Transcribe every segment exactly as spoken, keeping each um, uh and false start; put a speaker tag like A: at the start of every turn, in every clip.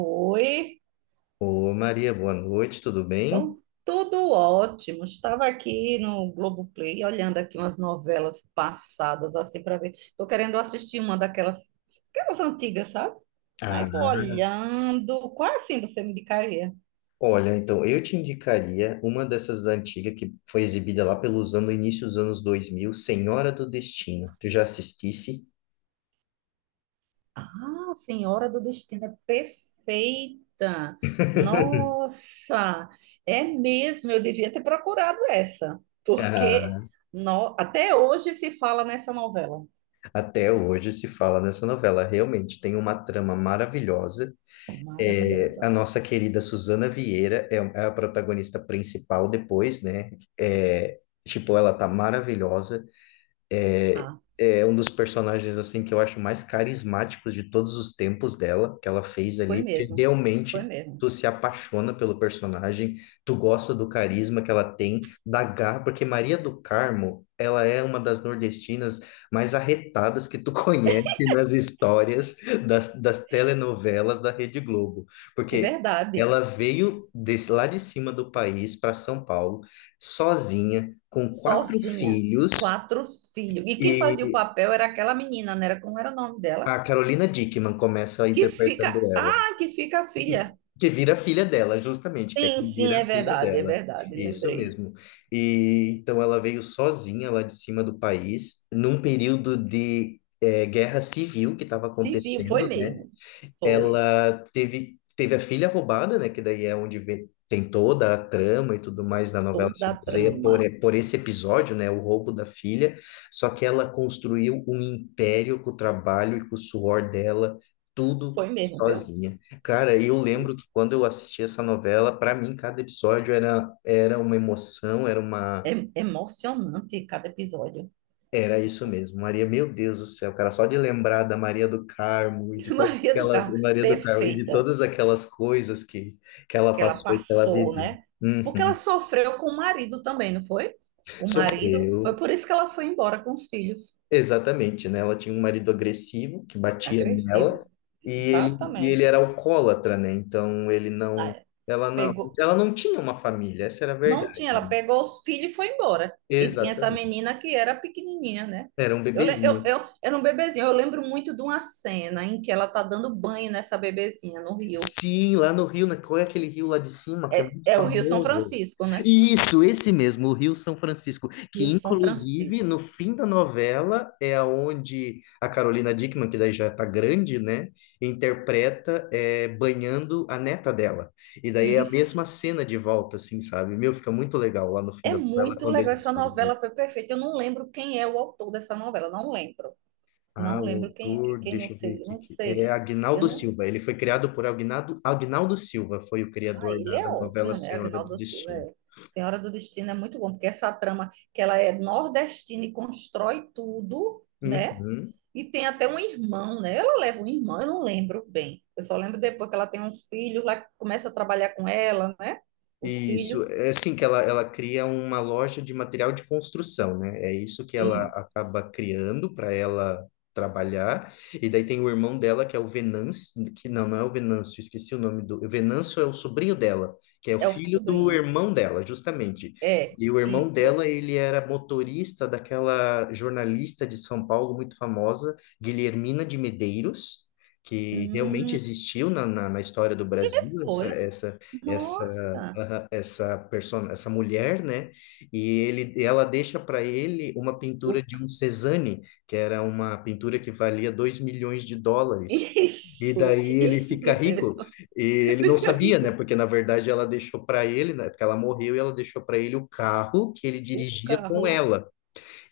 A: Oi,
B: Ô Maria, boa noite, tudo bem?
A: bom, tudo ótimo. Estava aqui no Globoplay olhando aqui umas novelas passadas assim para ver. Estou querendo assistir uma daquelas, aquelas antigas, sabe? Aí
B: Ah,
A: estou olhando. Qual assim você me indicaria?
B: olha, então eu te indicaria uma dessas antigas que foi exibida lá pelos anos, início dos anos dois mil, Senhora do Destino. Tu já assistisse?
A: Ah, Senhora do Destino é perfeita. Nossa, é mesmo. Eu devia ter procurado essa, porque
B: Ah,
A: no- até hoje se fala nessa novela.
B: até hoje se fala nessa novela. Realmente tem uma trama maravilhosa. É, a
A: Maravilhosa.
B: nossa querida Suzana Vieira é, é a protagonista principal depois, né? É, tipo, ela tá maravilhosa. É,
A: Tá.
B: é um dos personagens assim que eu acho mais carismáticos de todos os tempos dela, que ela fez
A: Foi
B: ali, porque
A: mesmo, foi
B: realmente
A: mesmo.
B: tu se apaixona pelo personagem, tu gosta do carisma que ela tem, da garra, porque Maria do Carmo, ela é uma das nordestinas mais arretadas que tu conhece nas histórias das, das telenovelas da Rede Globo,
A: É
B: porque
A: verdade.
B: ela veio desse, lá de cima do país para São Paulo, sozinha, com quatro
A: Sozinha,
B: filhos,
A: quatro filhos. E quem fazia o
B: e
A: papel era aquela menina, não era como era o nome dela?
B: a Carolina Dickman começa
A: Que fica,
B: interpretando ela,
A: ah, que fica a filha.
B: que vira a filha dela, justamente, que é
A: Sim,
B: quem
A: sim,
B: vira
A: é
B: a filha
A: verdade, é
B: dela.
A: verdade,
B: Isso
A: lembrei.
B: mesmo. E então ela veio sozinha lá de cima do país, num período de eh, guerra civil que estava
A: Se viu, foi
B: acontecendo, né?
A: mesmo. Foi.
B: Ela teve, teve a filha roubada, né? Que daí é onde vê- tem toda a trama e tudo mais da novela
A: Toda
B: se
A: a
B: baseia
A: trama.
B: por, por esse episódio, né? O roubo da filha. Só que ela construiu um império com o trabalho e com o suor dela, tudo
A: Foi mesmo, viu?
B: sozinha. Cara, eu
A: Foi.
B: lembro que quando eu assisti essa novela, para mim cada episódio era, era uma emoção, era uma
A: É emocionante cada episódio.
B: era isso mesmo, Maria, meu Deus do céu, cara, só de lembrar da Maria do Carmo e de todas
A: Maria do
B: aquelas,
A: Carmo,
B: Maria do Carmo, e de
A: perfeita.
B: todas aquelas coisas que, que ela
A: Que ela
B: passou e que ela
A: passou,
B: viveu.
A: né? Porque ela
B: Uhum.
A: sofreu com o marido também, não foi? O marido,
B: Sofreu,
A: foi por isso que ela foi embora com os filhos.
B: exatamente, né? Ela tinha um marido agressivo que batia
A: Agressivo.
B: nela e ele, e ele
A: Exatamente.
B: era alcoólatra, né? Então ele não,
A: Ah,
B: ela não,
A: Pegou,
B: ela não tinha uma família, essa era a
A: não tinha,
B: verdade,
A: ela
B: né?
A: pegou os filhos e foi embora. E tinha essa
B: Exatamente.
A: menina que era pequenininha, né?
B: Era um
A: Eu, le- eu,
B: bebezinho.
A: eu era um bebezinho. Eu lembro muito de uma cena em que ela tá dando banho nessa bebezinha no rio.
B: Sim, lá no Rio, né? Qual é aquele rio lá de cima que é muito
A: É o Rio São
B: famoso?
A: Francisco, né?
B: Isso, esse mesmo, o Rio São Francisco,
A: Rio
B: que
A: São
B: inclusive no
A: Francisco.
B: fim da novela é aonde a Carolina Dickman, que daí já tá grande, né, interpreta é, banhando a neta dela. E daí é a mesma
A: Isso.
B: cena de volta, assim, sabe? Meu, fica muito legal lá no fim
A: É
B: da novela
A: muito
B: quando
A: legal,
B: eles
A: essa
B: fazem.
A: novela foi perfeita. Eu não lembro quem é o autor dessa novela, não lembro.
B: Ah,
A: Não
B: o
A: lembro quem, quem
B: autor,
A: quem não
B: deixa eu ver
A: sei,
B: aqui,
A: não
B: que- é
A: sei. Eu
B: Agnaldo
A: não.
B: Silva. Ele foi criado por Agnaldo, Agnaldo Silva, foi o
A: Ah,
B: criador
A: ele
B: da,
A: é
B: da novela
A: ótimo, né?
B: Senhora do
A: Agnaldo Silva
B: Destino.
A: é. Senhora do Destino é muito bom, porque essa trama que ela é nordestina e constrói tudo, né?
B: Uhum.
A: E tem até um irmão, né? Ela leva um irmão, eu não lembro bem. Eu só lembro depois que ela tem uns filhos lá que começa a trabalhar com ela, né? Os
B: Isso,
A: filhos
B: é assim que ela, ela cria uma loja de material de construção, né? É isso que ela
A: e
B: acaba criando para ela trabalhar. E daí tem o irmão dela, que é o Venâncio, que não, não é o Venâncio, esqueci o nome do. O Venâncio é o sobrinho dela, que é o
A: é o
B: filho do
A: sobrinho.
B: irmão dela, justamente.
A: É,
B: E o irmão
A: isso.
B: dela, ele era motorista daquela jornalista de São Paulo muito famosa, Guilhermina de Medeiros. Que realmente
A: Hum,
B: existiu na, na, na história do
A: e
B: Brasil, essa,
A: foi,
B: essa, essa
A: nossa,
B: ah, essa persona, essa mulher, né? E ele, ela deixa para ele uma
A: o
B: pintura de
A: ca-
B: um Cézanne, que era uma pintura que valia dois milhões de dólares. E
A: isso,
B: daí ele
A: isso
B: fica rico
A: mesmo.
B: e ele não
A: Aí,
B: sabia, né?
A: co-
B: Porque na verdade ela deixou para ele, né? Porque ela morreu e ela deixou para ele o carro que ele
A: O
B: dirigia com
A: carro
B: ela.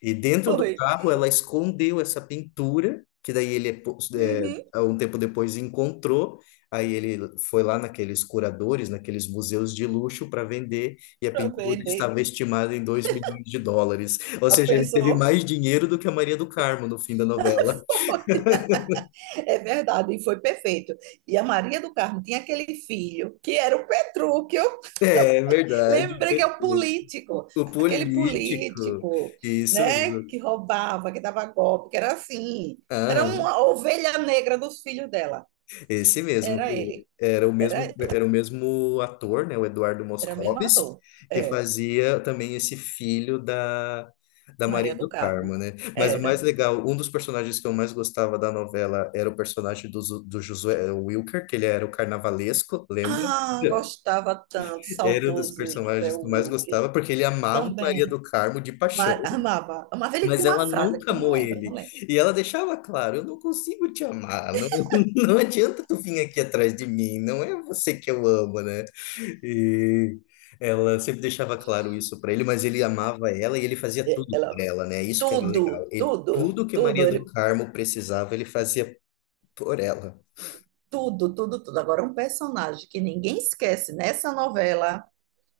B: E dentro do
A: foi,
B: carro ela escondeu essa pintura, que daí ele, po- é,
A: uhum,
B: há um tempo depois, encontrou. Aí ele foi lá naqueles curadores, naqueles museus de luxo para vender, e a
A: para
B: pintura
A: vender.
B: estava estimada em dois milhões de dólares. Ou
A: A
B: seja, ele teve
A: pessoa
B: mais dinheiro do que a Maria do Carmo no fim da novela.
A: foi. É verdade, e foi perfeito. E a Maria do Carmo tinha aquele filho, que era o Petrúquio.
B: É verdade.
A: Lembrei que é o político,
B: O
A: aquele
B: político.
A: político,
B: Isso,
A: né,
B: isso.
A: que roubava, que dava golpe, que era assim. Era uma ovelha negra dos filhos dela.
B: Esse mesmo,
A: Era
B: que
A: ele,
B: era o mesmo,
A: era,
B: era o mesmo ator, né, o Eduardo
A: era o mesmo
B: Moscovis,
A: ator.
B: que
A: É.
B: fazia também esse filho da, da Maria
A: Maria do
B: do
A: Carmo.
B: Carmo, né? Mas o mais
A: Era.
B: legal, um dos personagens que eu mais gostava da novela era o personagem do, Zu- do Josué Wilker, que ele era o carnavalesco, lembra?
A: Ah, gostava tanto,
B: Era um dos
A: saudoso José
B: personagens que eu mais
A: Wilker.
B: gostava, porque ele amava Maria
A: Também.
B: do Carmo de paixão.
A: Ma- Amava. Amava. Ele
B: Mas
A: tinha uma
B: ela
A: frase
B: nunca
A: que eu não
B: amou
A: lembro, não
B: ele.
A: lembro.
B: E ela deixava claro, eu não consigo te amar, não, não adianta tu vir aqui atrás de mim, não é você que eu amo, né? E ela sempre deixava claro isso para ele, mas ele amava ela e ele fazia tudo por
A: Ela,
B: ela, né? Isso que era legal.
A: tudo,
B: Ele,
A: tudo,
B: tudo que
A: tudo,
B: Maria do
A: ele,
B: Carmo precisava, ele fazia por ela.
A: tudo, tudo, tudo. Agora, um personagem que ninguém esquece nessa novela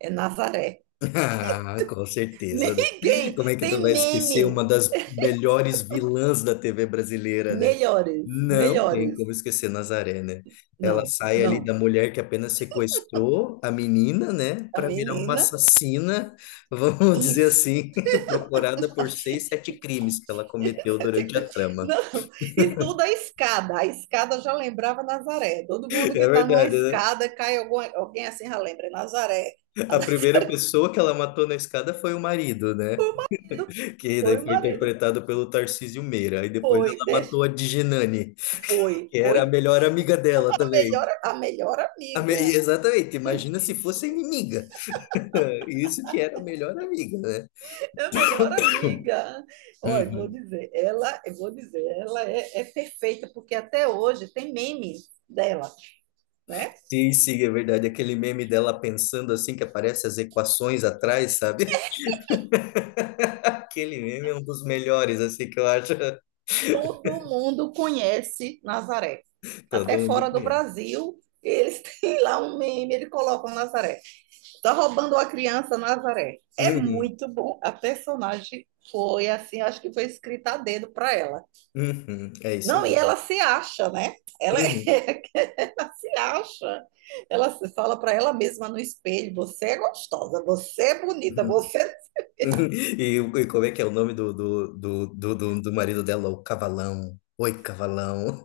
A: é Nazaré.
B: Ah, com certeza, né?
A: Ninguém.
B: Como é que tu vai
A: Tem
B: esquecer
A: meme.
B: uma das melhores vilãs da T V brasileira, né?
A: Melhores,
B: Não tem
A: melhores.
B: como esquecer Nazaré, né? Ela
A: Não,
B: sai ali da
A: não.
B: mulher que apenas sequestrou a menina, né?
A: A
B: Para virar uma
A: menina.
B: assassina, vamos
A: E
B: dizer assim, procurada por seis, sete crimes que ela cometeu durante a trama.
A: Não, e tudo a escada. A escada já lembrava Nazaré. Todo mundo que
B: É
A: está numa
B: verdade, né?
A: escada cai alguma, alguém assim já lembra. É Nazaré. A
B: A primeira pessoa que ela matou na escada foi o marido, né?
A: nascido
B: Que daí
A: foi o
B: foi
A: marido.
B: interpretado pelo Tarcísio Meira. Aí depois
A: Foi,
B: ela
A: deix-
B: matou a Digenani,
A: foi.
B: que era a
A: Coitada,
B: melhor amiga dela
A: a
B: também.
A: melhor, a melhor
B: A me-
A: amiga.
B: Exatamente, imagina se fosse a inimiga. Isso que era a melhor amiga, né?
A: A melhor amiga. Olha, vou
B: Uhum.
A: dizer, ela, eu vou dizer, ela é, é perfeita, porque até hoje tem memes dela, né?
B: Sim, sim, é verdade. Aquele meme dela pensando assim, que aparece as equações atrás, sabe? Aquele meme é um dos melhores, assim, que eu acho.
A: Todo mundo conhece Nazaré.
B: Todo
A: Até
B: mundo
A: fora do
B: conhece.
A: Brasil, eles têm lá um meme, eles colocam Nazaré. Tá roubando a criança Nazaré. É
B: Uhum,
A: muito bom. A personagem foi assim, acho que foi escrita a dedo para ela.
B: uhum, é isso
A: Não, e
B: mesmo.
A: ela se acha, né? Ela,
B: Uhum,
A: é, ela se acha. Ela se fala para ela mesma no espelho: você é gostosa, você é bonita,
B: uhum,
A: você
B: uhum. E, e como é que é o nome do, do, do, do, do do marido dela? O Cavalão. Oi, Cavalão.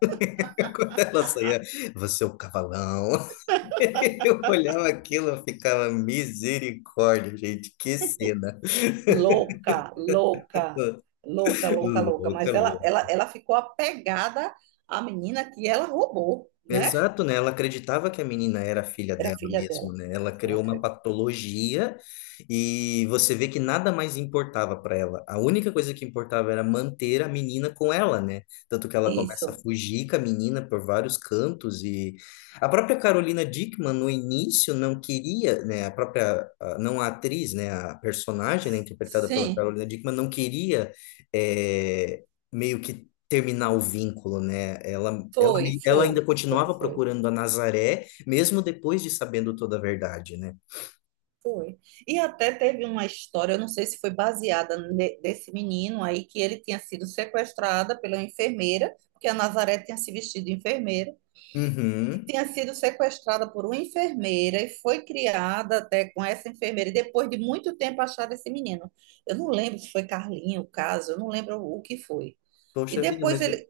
B: Quando ela saía, você é o cavalão. Eu olhava aquilo, eu ficava misericórdia, gente, que cena.
A: louca, louca, louca, louca, louca.
B: Louca,
A: Mas ela, ela,
B: louca.
A: ela ficou apegada à menina que ela roubou, né?
B: Exato, né? Ela acreditava que a menina era a filha
A: Era
B: dela
A: filha
B: mesmo,
A: dela,
B: né? Ela
A: ela
B: criou uma
A: creu.
B: patologia e você vê que nada mais importava para ela. A única coisa que importava era manter a menina com ela, né? Tanto que ela começa a
A: Isso,
B: fugir com a menina por vários cantos e a própria Carolina Dickman no início não queria, né? A própria, a- não a atriz, né? A personagem, né? Interpretada pela
A: sim,
B: Carolina Dickman não queria, eh, meio que terminar o vínculo, né? Ela, ela,
A: foi,
B: me- ela ainda
A: foi, foi,
B: continuava
A: foi.
B: procurando a Nazaré, mesmo depois de sabendo toda a verdade, né?
A: Foi. E até teve uma história, eu não sei se foi baseada ne- desse menino aí, que ele tinha sido sequestrado pela enfermeira, porque a Nazaré tinha se vestido de enfermeira, que
B: Uhum.
A: tinha sido sequestrada por uma enfermeira e foi criada até com essa enfermeira, e depois de muito tempo acharam esse menino. Eu não lembro se foi Carlinho o caso, eu não lembro o que foi. E
B: Poxa vida,
A: depois
B: mas eu
A: ele,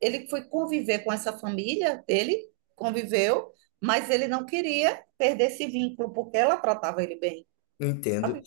A: ele foi conviver com essa família dele, conviveu, mas ele não queria perder esse vínculo, porque ela tratava ele bem,
B: entendo.
A: sabe?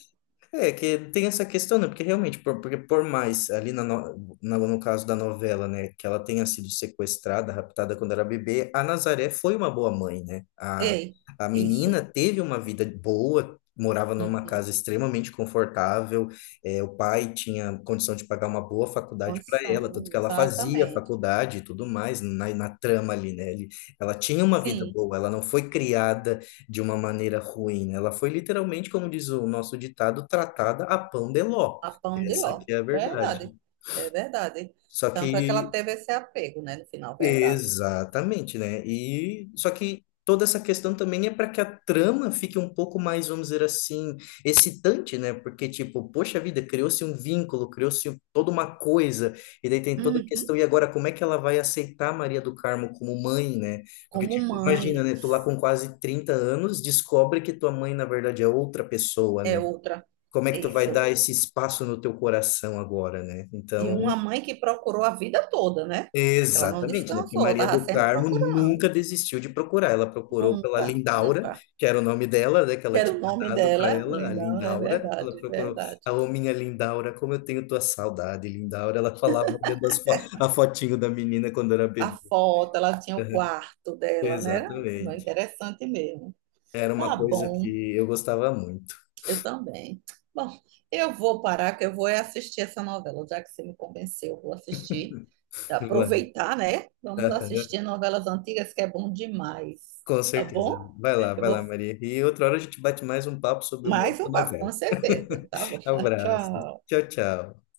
B: É, que tem essa questão, né? Porque realmente, por, porque por mais ali na no, na- no caso da novela, né, que ela tenha sido sequestrada, raptada quando era bebê, a Nazaré foi uma boa mãe, né? A,
A: Ei,
B: a menina
A: isso.
B: teve uma vida boa, morava numa
A: Uhum.
B: casa extremamente confortável, é, o pai tinha condição de pagar uma boa faculdade para ela, tanto
A: Condição,
B: que ela fazia
A: exatamente.
B: faculdade e tudo mais na, na trama ali, né? Ele, ela tinha uma vida
A: Sim.
B: boa, ela não foi criada de uma maneira ruim, né? Ela foi literalmente, como diz o nosso ditado, tratada a pão de ló.
A: A pão de
B: Essa
A: ló.
B: que é a
A: Verdade.
B: verdade.
A: É verdade.
B: Só
A: Tanto é que ela
B: que
A: teve esse apego, né? No final, verdade.
B: Exatamente, né? E só que toda essa questão também é para que a trama fique um pouco mais, vamos dizer assim, excitante, né? Porque, tipo, poxa vida, criou-se um vínculo, criou-se toda uma coisa, e daí tem toda a
A: Uhum.
B: questão, e agora como é que ela vai aceitar Maria do Carmo como mãe, né? Porque,
A: Como
B: tipo, imagina,
A: mãe,
B: né? Tu lá com quase trinta anos descobre que tua mãe, na verdade, é outra pessoa,
A: é
B: né?
A: outra.
B: Como é
A: É
B: que tu vai
A: isso.
B: dar esse espaço no teu coração agora, né?
A: E uma
B: Então.
A: mãe que procurou a vida toda, né? Ela não
B: Exatamente, né? Porque
A: descansou,
B: Maria
A: estava
B: do
A: sempre
B: Carmo
A: procurando.
B: nunca desistiu de procurar. Ela procurou pela
A: Nunca,
B: Lindaura,
A: nunca.
B: que era o nome dela, né? Que ela
A: Quero
B: tinha
A: o nome
B: dado para
A: dela,
B: ela, a
A: linda, é
B: Lindaura. Ela
A: verdade, é
B: procurou,
A: verdade.
B: a minha Lindaura, como eu tenho tua saudade, Lindaura. Ela falava olhando as fo- a fotinho da menina quando era
A: A
B: bebê.
A: foto, ela tinha o quarto dela, né? Era
B: Exatamente.
A: interessante mesmo.
B: Era uma
A: Tá
B: coisa que
A: bom.
B: eu gostava muito.
A: Eu também. Bom, eu vou parar, que eu vou é assistir essa novela, já que você me convenceu, eu vou assistir. Aproveitar, né? Vamos assistir novelas antigas, que é bom demais.
B: Com
A: Tá
B: certeza.
A: bom?
B: Vai lá,
A: Eu
B: vai lá,
A: vou
B: Maria. E outra hora a gente bate mais um papo sobre uma
A: mais
B: outra
A: um papo, com
B: novela.
A: certeza. Tá bom.
B: Abraço.
A: Tchau.
B: Tchau, tchau.